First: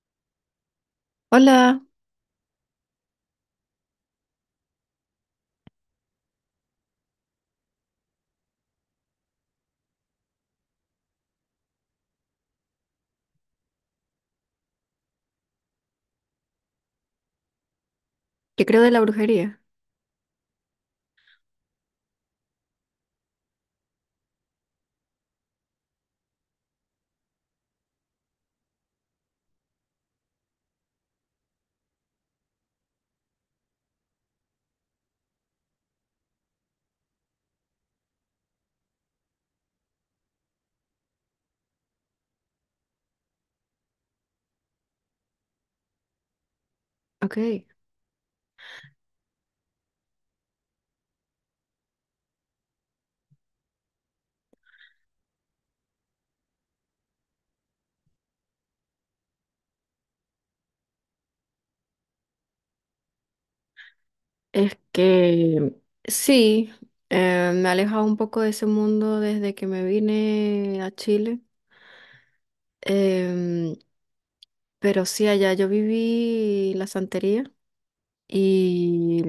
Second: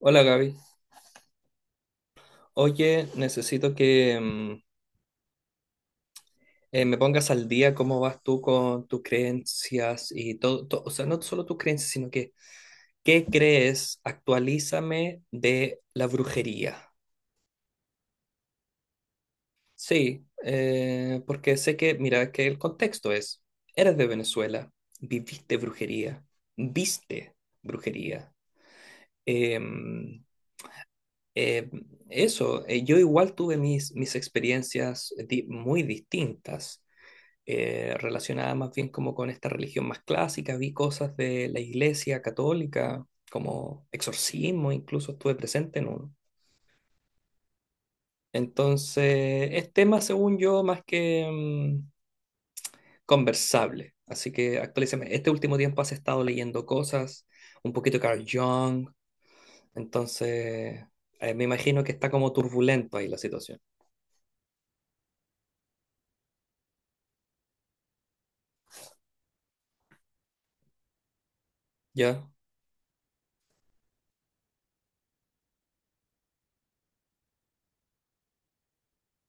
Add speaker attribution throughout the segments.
Speaker 1: Hola, Gaby.
Speaker 2: Hola,
Speaker 1: Oye, necesito que me pongas al día cómo vas tú con tus creencias y todo, o sea, no solo tus creencias, sino que qué crees, actualízame de la brujería.
Speaker 2: ¿qué creo de la brujería?
Speaker 1: Sí, porque sé que, mira, que el contexto es, eres de Venezuela, viviste brujería, viste brujería. Em, em, Eso, yo igual tuve mis experiencias muy distintas. Relacionada más bien como con esta religión más clásica, vi cosas de la Iglesia Católica, como exorcismo, incluso estuve presente en uno.
Speaker 2: Ok,
Speaker 1: Entonces, es tema, según yo, más que conversable. Así que actualízame. Este último tiempo has estado leyendo cosas, un poquito Carl Jung. Entonces, me imagino que está como turbulento ahí la situación.
Speaker 2: es que sí, me he alejado un poco de ese mundo desde que me vine a Chile.
Speaker 1: ¿Ya?
Speaker 2: em, pero sí, allá yo viví la santería y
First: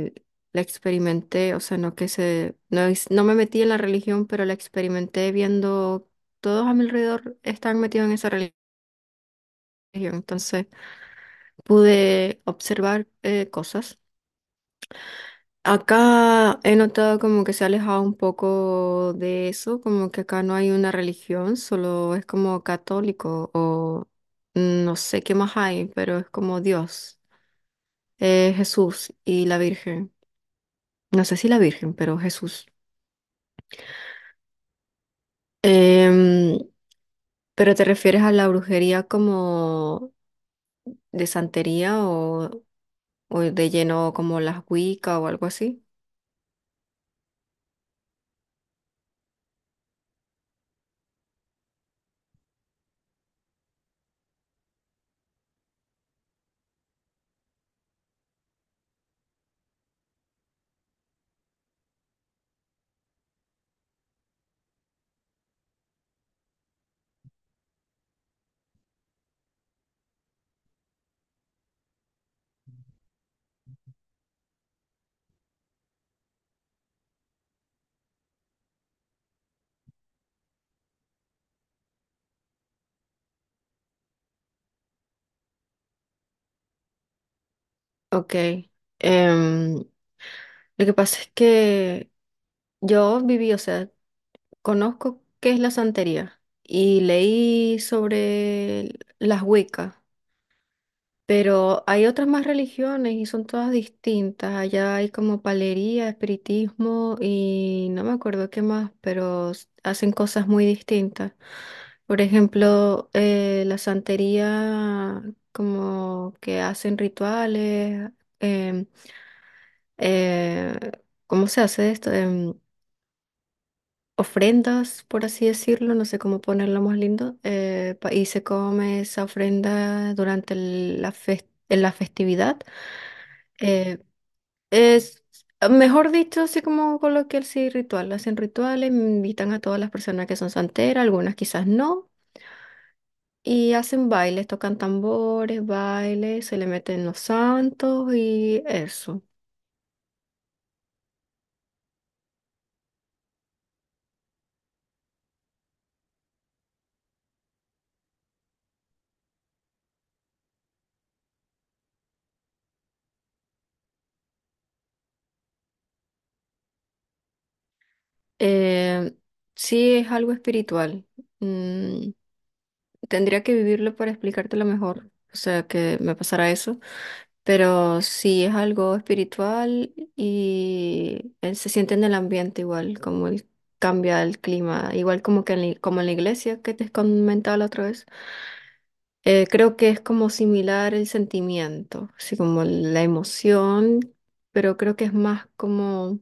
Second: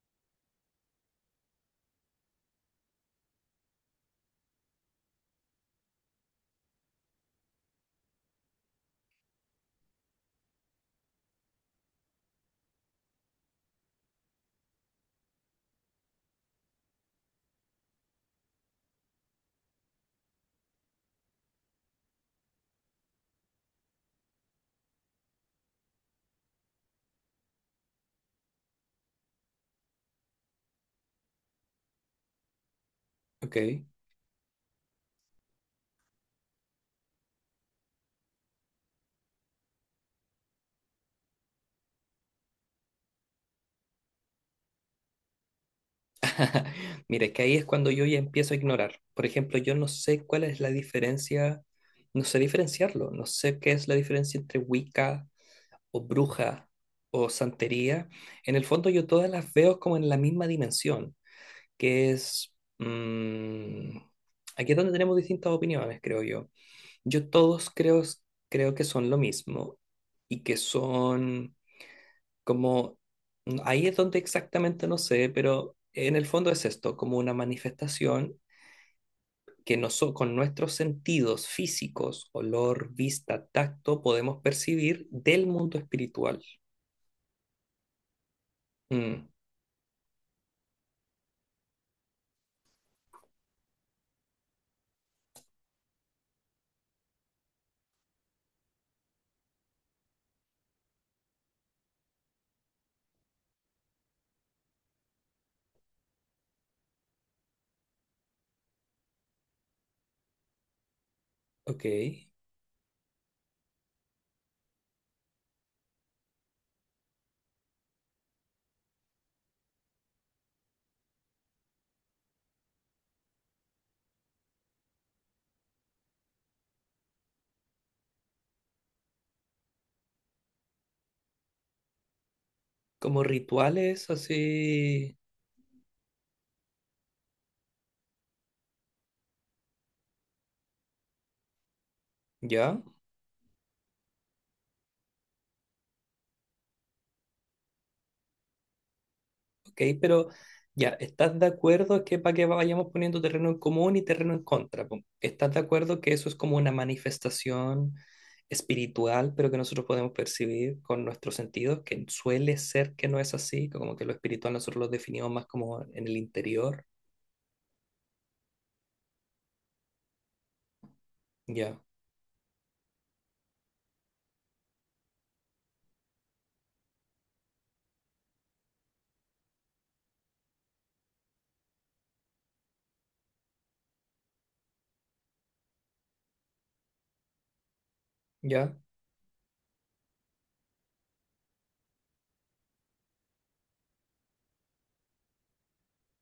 Speaker 2: la experimenté, o sea, no, no me metí en la religión, pero la experimenté viendo todos a mi alrededor están metidos en esa religión, entonces pude observar cosas. Acá he notado como que se ha alejado un poco de eso, como que acá no hay una religión, solo es como católico o no sé qué más hay, pero es como Dios, Jesús y la Virgen. No sé si la Virgen, pero Jesús.
Speaker 1: Ok.
Speaker 2: Em, pero te refieres a la brujería como de santería o de lleno como las Wicca o algo así.
Speaker 1: Mira, es que ahí es cuando yo ya empiezo a ignorar. Por ejemplo, yo no sé cuál es la diferencia, no sé diferenciarlo, no sé qué es la diferencia entre Wicca o bruja o santería. En el fondo yo todas las veo como en la misma dimensión, que es aquí es donde tenemos distintas opiniones, creo yo. Yo todos creo, creo que son lo mismo y que son como ahí es donde exactamente no sé, pero en el fondo es esto, como una manifestación que con nuestros sentidos físicos, olor, vista, tacto, podemos percibir del mundo espiritual.
Speaker 2: Ok.
Speaker 1: Mm,
Speaker 2: Em, lo que pasa es que yo viví, o sea, conozco qué es la santería y leí sobre las Wiccas, pero hay otras más religiones y son todas distintas. Allá hay como palería, espiritismo y no me acuerdo qué más, pero hacen cosas muy distintas.
Speaker 1: ok,
Speaker 2: Por ejemplo, la santería, como que hacen rituales, em, eh, ¿cómo se hace esto? Ofrendas, por así decirlo, no sé cómo ponerlo más lindo, y se come esa ofrenda durante en la festividad.
Speaker 1: como
Speaker 2: Eh,
Speaker 1: rituales así,
Speaker 2: es, mejor dicho, así como coloquial, sí, ritual. Hacen rituales, invitan a todas las personas que son santeras, algunas quizás no.
Speaker 1: ¿ya?
Speaker 2: Y hacen bailes, tocan tambores, bailes, se le meten los santos y eso.
Speaker 1: ¿Ok? Pero ya, ¿estás de acuerdo que para que vayamos poniendo terreno en común y terreno en contra, po? ¿Estás de acuerdo que eso es como una manifestación espiritual, pero que nosotros podemos percibir con nuestros sentidos, que suele ser que no es así, como que lo espiritual nosotros lo definimos más como en el interior?
Speaker 2: Eh, sí es algo espiritual.
Speaker 1: Ya,
Speaker 2: Mm. Tendría que vivirlo para explicártelo mejor, o sea, que me pasara eso, pero sí es algo espiritual y él se siente en el ambiente igual, como él cambia el clima, igual como que en como en la iglesia que te comentaba la otra vez.
Speaker 1: ya.
Speaker 2: Creo que es como similar el sentimiento, así como la emoción, pero creo que es más como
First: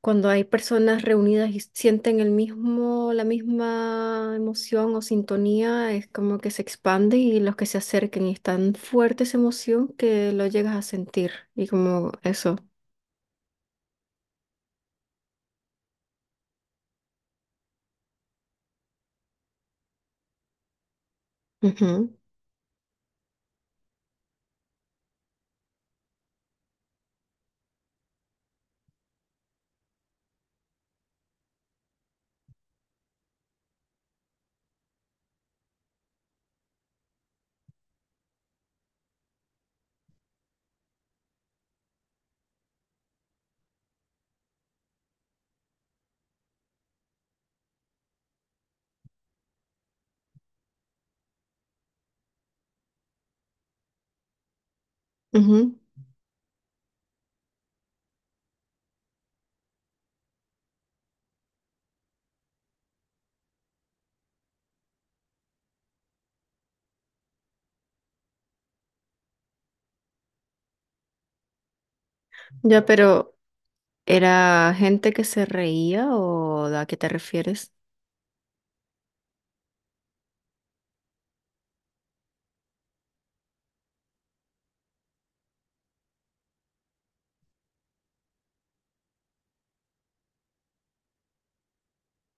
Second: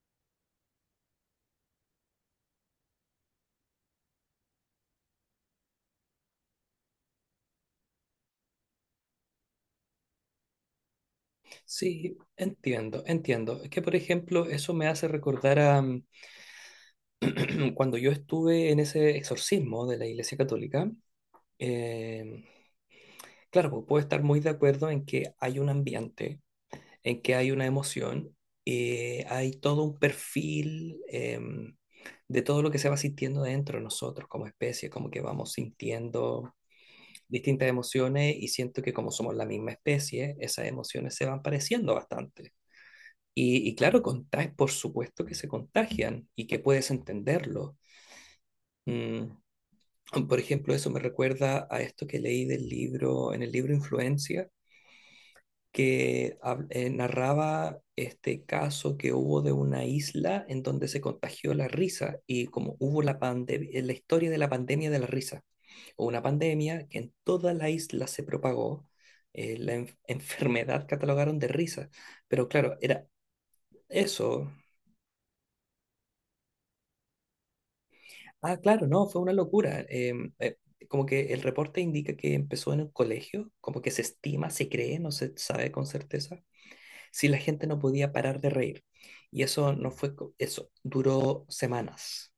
Speaker 2: cuando hay personas reunidas y sienten el mismo, la misma emoción o sintonía, es como que se expande y los que se acerquen y es tan fuerte esa emoción que lo llegas a sentir y como
Speaker 1: Sí,
Speaker 2: eso.
Speaker 1: entiendo, entiendo. Es que, por ejemplo, eso me hace recordar a cuando yo estuve en ese exorcismo de la Iglesia Católica. em, Claro, puedo estar muy de acuerdo en que hay un ambiente, en que hay una emoción, hay todo un perfil de todo lo que se va sintiendo dentro de nosotros como especie, como que vamos sintiendo distintas emociones y siento que como somos la misma especie, esas emociones se van pareciendo bastante. Y claro, contagian, por supuesto que se contagian y que puedes entenderlo. Mm, por ejemplo, eso me recuerda a esto que leí del libro, en el libro Influencia,
Speaker 2: Ujú, ujú.
Speaker 1: que narraba este caso que hubo de una isla en donde se contagió la risa, y como hubo la pande la historia de la pandemia de la risa, o una pandemia que en toda la isla se propagó, la enfermedad catalogaron de risa, pero claro,
Speaker 2: Ya,
Speaker 1: era
Speaker 2: pero
Speaker 1: eso.
Speaker 2: ¿era gente que se reía o a qué te refieres?
Speaker 1: Ah, claro, no, fue una locura. Como que el reporte indica que empezó en un colegio, como que se estima, se cree, no se sabe con certeza si la gente no podía parar de reír. Y eso no fue, eso duró semanas.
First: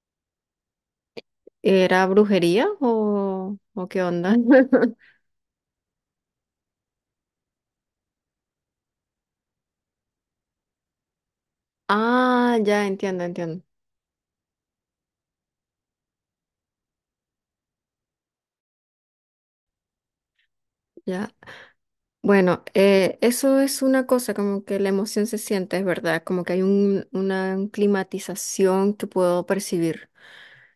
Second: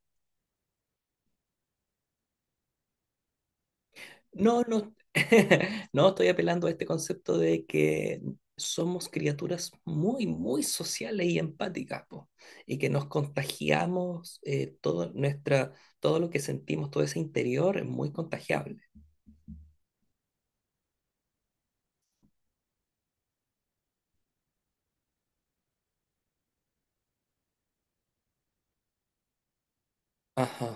Speaker 2: ¿Era brujería o qué onda?
Speaker 1: No, no, no estoy apelando a este concepto de que somos criaturas muy, muy sociales y empáticas, po,
Speaker 2: Ah,
Speaker 1: y
Speaker 2: ya
Speaker 1: que nos
Speaker 2: entiendo, entiendo.
Speaker 1: contagiamos todo nuestra, todo lo que sentimos, todo ese interior es muy contagiable.
Speaker 2: Ya. Bueno, eso es una cosa, como que la emoción se siente, es verdad, como que hay una climatización que puedo percibir.
Speaker 1: Ajá.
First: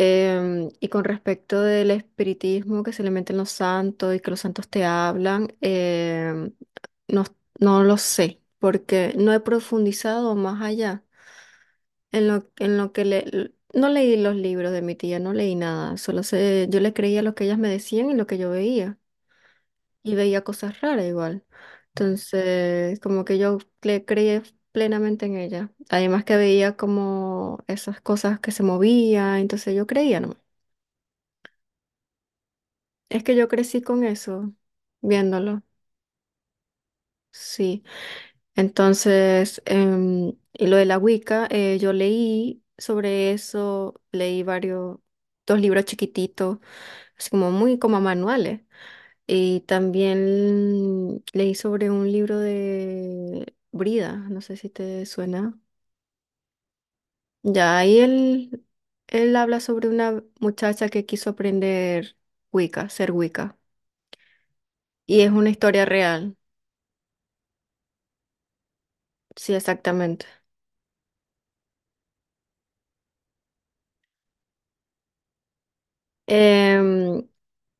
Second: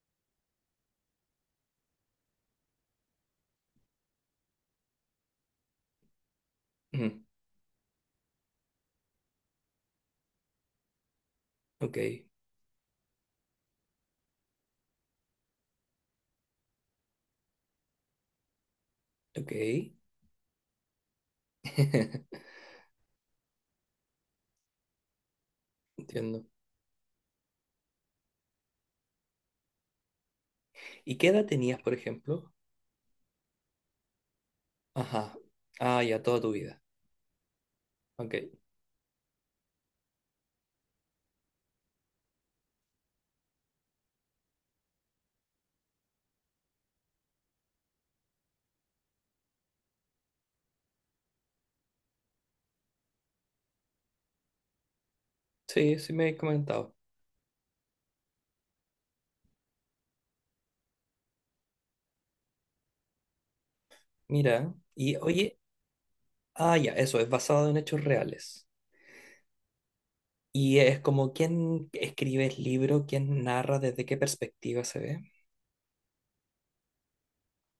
Speaker 2: Y con respecto del espiritismo que se le meten los santos y que los santos te hablan,
Speaker 1: Mm,
Speaker 2: no, no lo sé, porque no he profundizado más allá
Speaker 1: ok,
Speaker 2: en lo que le... No leí los libros de mi tía, no leí nada, solo sé, yo le creía lo que ellas me decían y lo que yo veía
Speaker 1: ok.
Speaker 2: y veía cosas raras igual. Entonces, como que yo le creí plenamente en ella. Además que
Speaker 1: Entiendo.
Speaker 2: veía como esas cosas que se movían, entonces yo creía, ¿no?
Speaker 1: ¿Y qué edad tenías, por ejemplo?
Speaker 2: Es que yo crecí con eso,
Speaker 1: Ajá.
Speaker 2: viéndolo,
Speaker 1: Ah, ya toda tu vida.
Speaker 2: sí.
Speaker 1: Ok.
Speaker 2: Entonces, y lo de la Wicca, yo leí sobre eso, leí varios, dos libros chiquititos, así como muy como manuales. Y también leí sobre un libro de Brida, no sé si te suena.
Speaker 1: Sí, sí me habéis comentado.
Speaker 2: Ya, ahí él habla sobre una muchacha que quiso aprender Wicca, ser Wicca.
Speaker 1: Mira, y
Speaker 2: Y es una
Speaker 1: oye,
Speaker 2: historia real,
Speaker 1: ah, ya, eso, es basado en hechos reales.
Speaker 2: sí, exactamente.
Speaker 1: Y es como quién escribe el libro, quién narra, desde qué perspectiva se ve.
Speaker 2: Em,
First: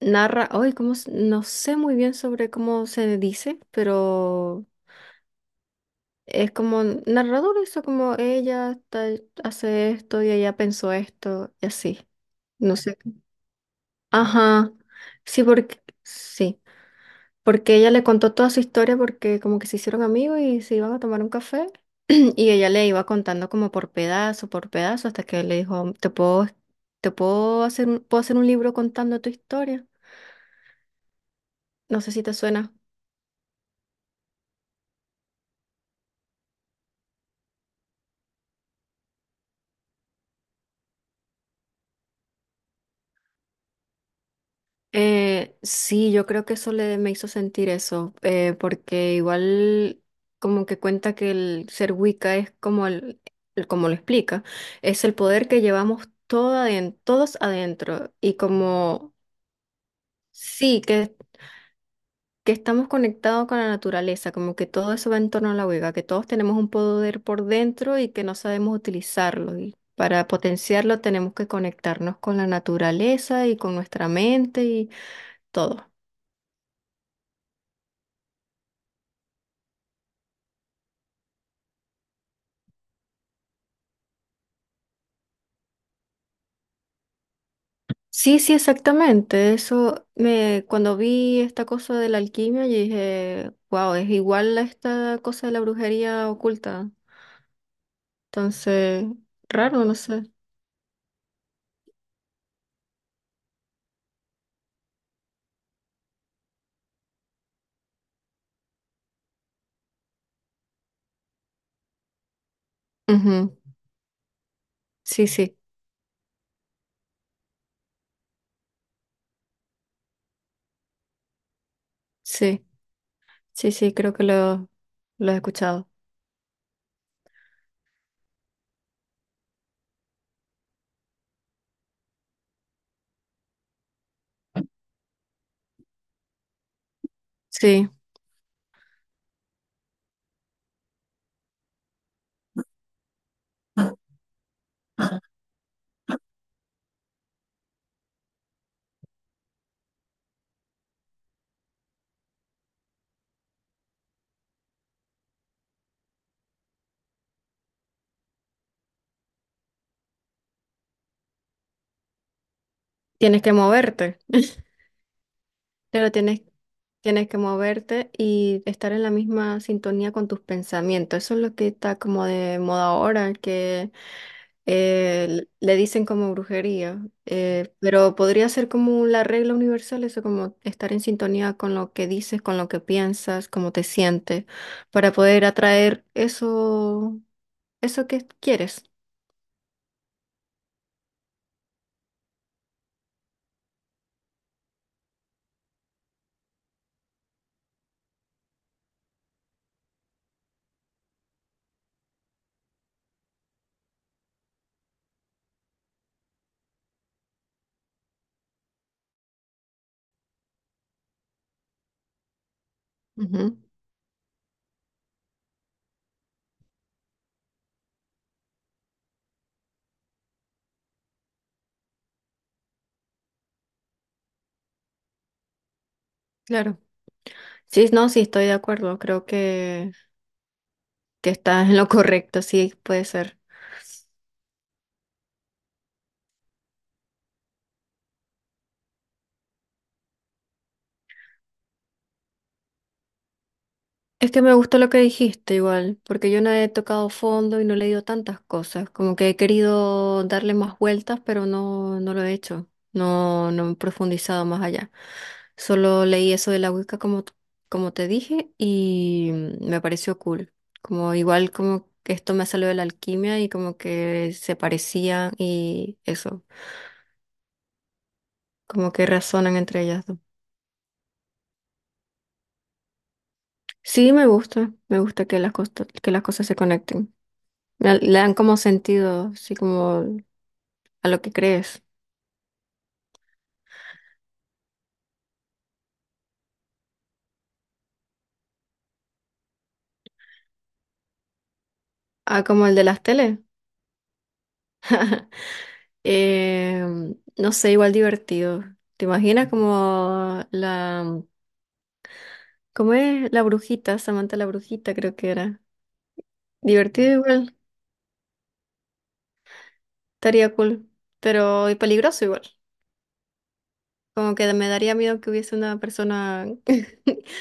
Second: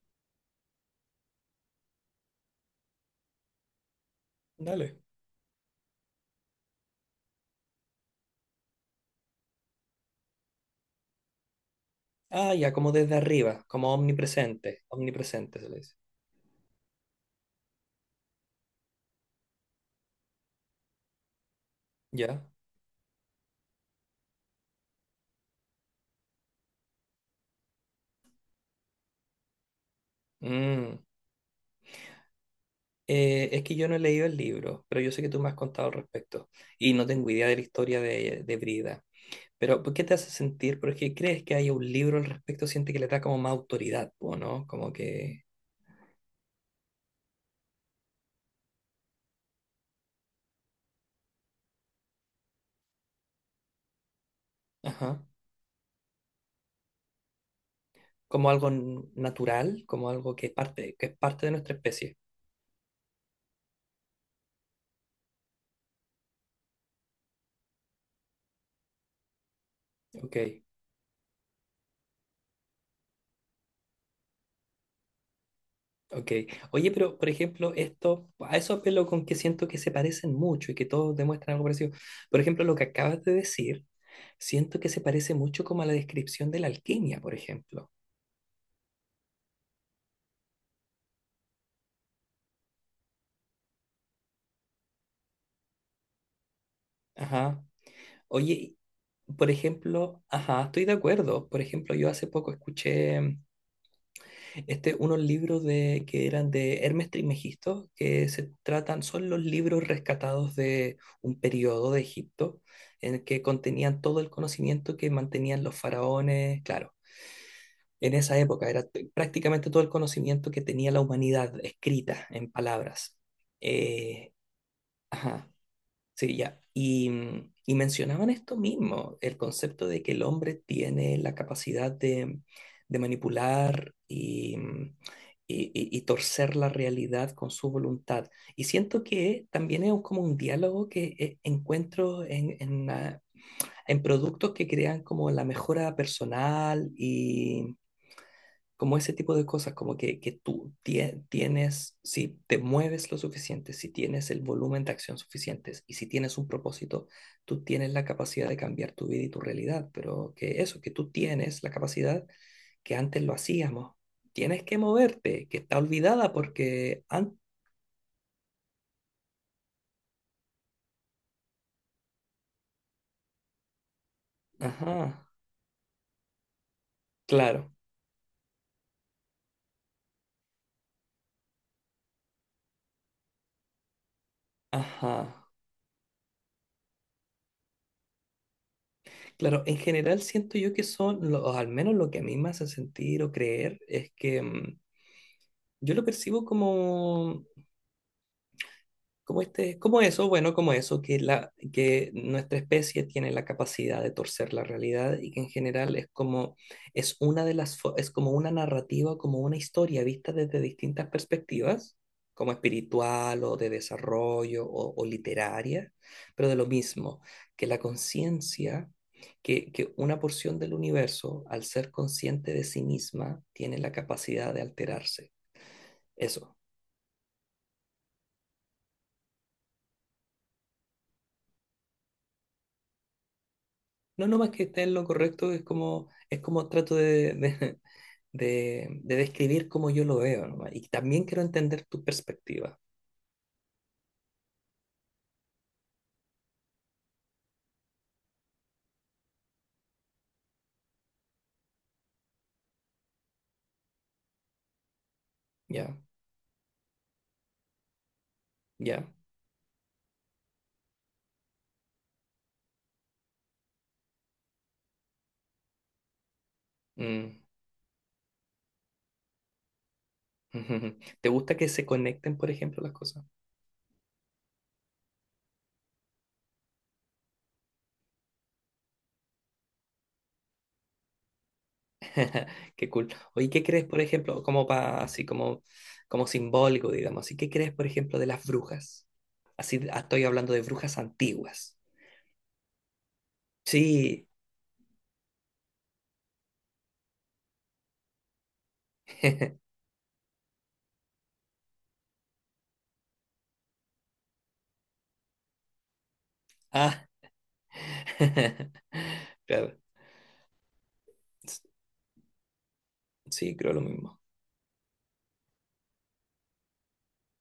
Speaker 2: narra, hoy, ¿cómo? No sé muy bien sobre cómo se dice, pero
Speaker 1: Dale.
Speaker 2: es como narrador eso, como hace esto y ella pensó esto y así.
Speaker 1: Ah, ya,
Speaker 2: No
Speaker 1: como
Speaker 2: sé.
Speaker 1: desde arriba, como
Speaker 2: Ajá,
Speaker 1: omnipresente. Omnipresente se le dice.
Speaker 2: sí, porque ella le contó toda su historia porque como que se hicieron amigos y se iban a tomar un café
Speaker 1: Ya.
Speaker 2: y ella le iba contando como por pedazo, hasta que él le dijo, te puedo hacer, puedo hacer un libro contando tu historia.
Speaker 1: Mm.
Speaker 2: No sé si te suena.
Speaker 1: Es que yo no he leído el libro, pero yo sé que tú me has contado al respecto. Y no tengo idea de la historia de Brida. Pero, ¿por qué te hace sentir? Porque crees que hay un libro al respecto, siente que le da como más autoridad, ¿o no? Como que.
Speaker 2: Sí, yo creo que eso me hizo sentir eso, porque igual como que cuenta que el ser Wicca es como, como lo explica, es el
Speaker 1: Ajá,
Speaker 2: poder que llevamos todos adentro y
Speaker 1: como algo
Speaker 2: como
Speaker 1: natural, como algo que
Speaker 2: sí,
Speaker 1: parte, que es parte de nuestra especie.
Speaker 2: que estamos conectados con la naturaleza, como que todo eso va en torno a la Wicca, que todos tenemos un poder por dentro y que no sabemos utilizarlo. Y para
Speaker 1: Ok,
Speaker 2: potenciarlo tenemos que conectarnos con la naturaleza y con nuestra mente y todo.
Speaker 1: ok. Oye, pero por ejemplo, esto, a eso apelo con que siento que se parecen mucho y que todos demuestran algo parecido. Por ejemplo, lo que acabas de decir, siento que se parece mucho como a la descripción de la alquimia, por ejemplo.
Speaker 2: Sí, sí, exactamente. Cuando vi esta cosa de la alquimia, yo dije, wow, es igual a esta cosa de la brujería oculta.
Speaker 1: Ajá. Oye,
Speaker 2: Entonces,
Speaker 1: por
Speaker 2: raro, no
Speaker 1: ejemplo,
Speaker 2: sé.
Speaker 1: ajá, estoy de acuerdo. Por ejemplo, yo hace poco escuché este, unos libros de, que eran de Hermes Trismegisto, que se tratan, son los libros rescatados de un periodo de Egipto, en el que
Speaker 2: Ujú.
Speaker 1: contenían todo el conocimiento que
Speaker 2: Sí, sí,
Speaker 1: mantenían los faraones, claro. En esa época era prácticamente todo el conocimiento que tenía la humanidad escrita en
Speaker 2: sí,
Speaker 1: palabras.
Speaker 2: sí, sí, creo que
Speaker 1: Eh,
Speaker 2: lo he
Speaker 1: ajá.
Speaker 2: escuchado.
Speaker 1: Sí, ya. Y, y mencionaban esto mismo, el concepto de que el hombre tiene la capacidad de manipular y, y torcer la realidad con su
Speaker 2: Sí,
Speaker 1: voluntad. Y siento que también es como un diálogo que encuentro en, ah, en productos que crean como la mejora personal, como ese tipo de cosas, como que tú tienes, si te mueves lo suficiente, si tienes el volumen de acción suficientes y si tienes un propósito, tú tienes la capacidad de cambiar tu vida y tu realidad, pero que eso, que tú tienes la capacidad que antes lo
Speaker 2: tienes que
Speaker 1: hacíamos,
Speaker 2: moverte.
Speaker 1: tienes que moverte, que está
Speaker 2: Claro,
Speaker 1: olvidada porque,
Speaker 2: tienes
Speaker 1: an-
Speaker 2: que moverte y estar en la misma sintonía con tus pensamientos. Eso es lo que está como de moda ahora, que
Speaker 1: ajá,
Speaker 2: le dicen como brujería,
Speaker 1: claro,
Speaker 2: pero podría ser como la regla universal, eso como estar en sintonía con lo que dices, con lo que piensas, cómo te sientes, para
Speaker 1: ajá.
Speaker 2: poder atraer eso, eso que quieres.
Speaker 1: Claro, en general siento yo que son, o al menos lo que a mí me hace sentir o creer, es que yo lo percibo como, como este, como eso, bueno, como eso, que, la, que nuestra especie tiene la capacidad de torcer la realidad y que en general es como, es una de las, es como una narrativa, como una historia vista desde distintas perspectivas, como espiritual o
Speaker 2: Ujú,
Speaker 1: de desarrollo o literaria, pero de lo mismo, que la conciencia, que una porción del universo, al ser consciente de sí misma, tiene la capacidad de alterarse. Eso.
Speaker 2: claro. Sí, no, sí, estoy de acuerdo, que estás en lo correcto, sí, puede ser.
Speaker 1: No, no más que esté en lo correcto, es como trato de, de describir cómo yo lo veo, nomás. Y también quiero entender tu perspectiva.
Speaker 2: Es que me gustó lo que dijiste igual, porque yo no he tocado fondo y no he leído tantas cosas, como que he querido darle más vueltas, pero no, no lo he hecho, no, no he profundizado más allá.
Speaker 1: Ya,
Speaker 2: Solo leí eso de la Wicca como, como te dije
Speaker 1: ya.
Speaker 2: y me pareció cool, como igual como que esto me salió de la alquimia y como que se parecían y eso,
Speaker 1: Mm.
Speaker 2: como que razonan entre ellas dos.
Speaker 1: ¿Te gusta que se conecten, por ejemplo, las cosas?
Speaker 2: Sí, me gusta que que las cosas se conecten. Le dan como sentido, así como a lo que crees.
Speaker 1: Qué cool. Oye, ¿qué crees, por ejemplo, como así como, como simbólico, digamos, así qué crees, por ejemplo, de las brujas? Así, ah, estoy hablando de brujas antiguas.
Speaker 2: Ah, como el de las teles.
Speaker 1: Sí.
Speaker 2: Eh, no sé, igual divertido. ¿Te imaginas como la... ¿Cómo es? La brujita, Samantha la brujita creo que era.
Speaker 1: Ah.
Speaker 2: Divertido igual,
Speaker 1: Claro.
Speaker 2: estaría cool, pero y peligroso igual.
Speaker 1: Sí, creo lo mismo.
Speaker 2: Como que me daría miedo que hubiese una persona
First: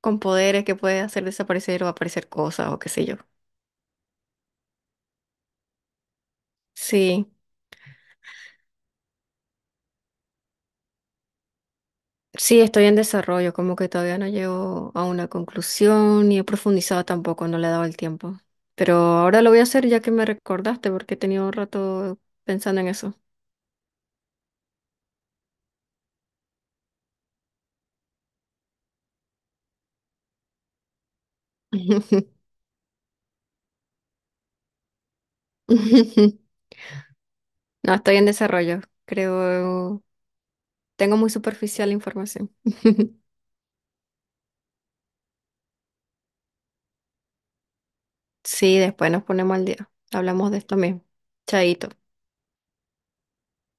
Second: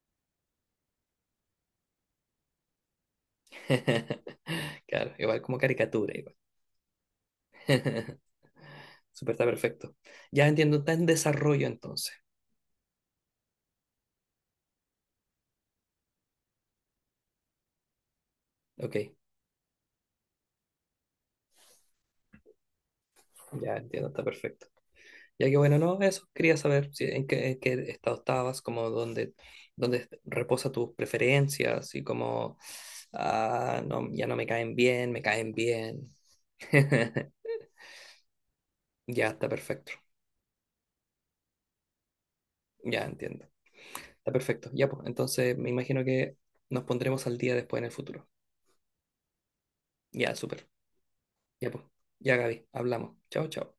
Speaker 2: con poderes que puede hacer desaparecer o aparecer cosas o qué sé yo.
Speaker 1: Claro, igual como caricatura, igual.
Speaker 2: Sí.
Speaker 1: Súper, está perfecto. Ya entiendo, está en desarrollo entonces.
Speaker 2: Sí, estoy en desarrollo, como que todavía no llego a una conclusión ni he profundizado tampoco, no le he dado el tiempo.
Speaker 1: Ok,
Speaker 2: Pero ahora lo voy a hacer ya que me recordaste, porque he tenido un rato pensando en eso.
Speaker 1: ya entiendo, está perfecto. Ya que bueno, no, eso, quería saber si, en qué estado estabas, como dónde, dónde reposa tus preferencias y como, ah, no, ya no me caen bien, me caen bien.
Speaker 2: No, estoy en desarrollo,
Speaker 1: Ya está perfecto,
Speaker 2: creo. Tengo muy superficial la información.
Speaker 1: ya entiendo. Está perfecto, ya pues, entonces me imagino que nos pondremos al día después en el futuro.
Speaker 2: Sí, después nos ponemos al día.
Speaker 1: Ya,
Speaker 2: Hablamos de
Speaker 1: súper.
Speaker 2: esto mismo.
Speaker 1: Ya pues,
Speaker 2: Chaito.
Speaker 1: ya, Gaby, hablamos. Chao, chao.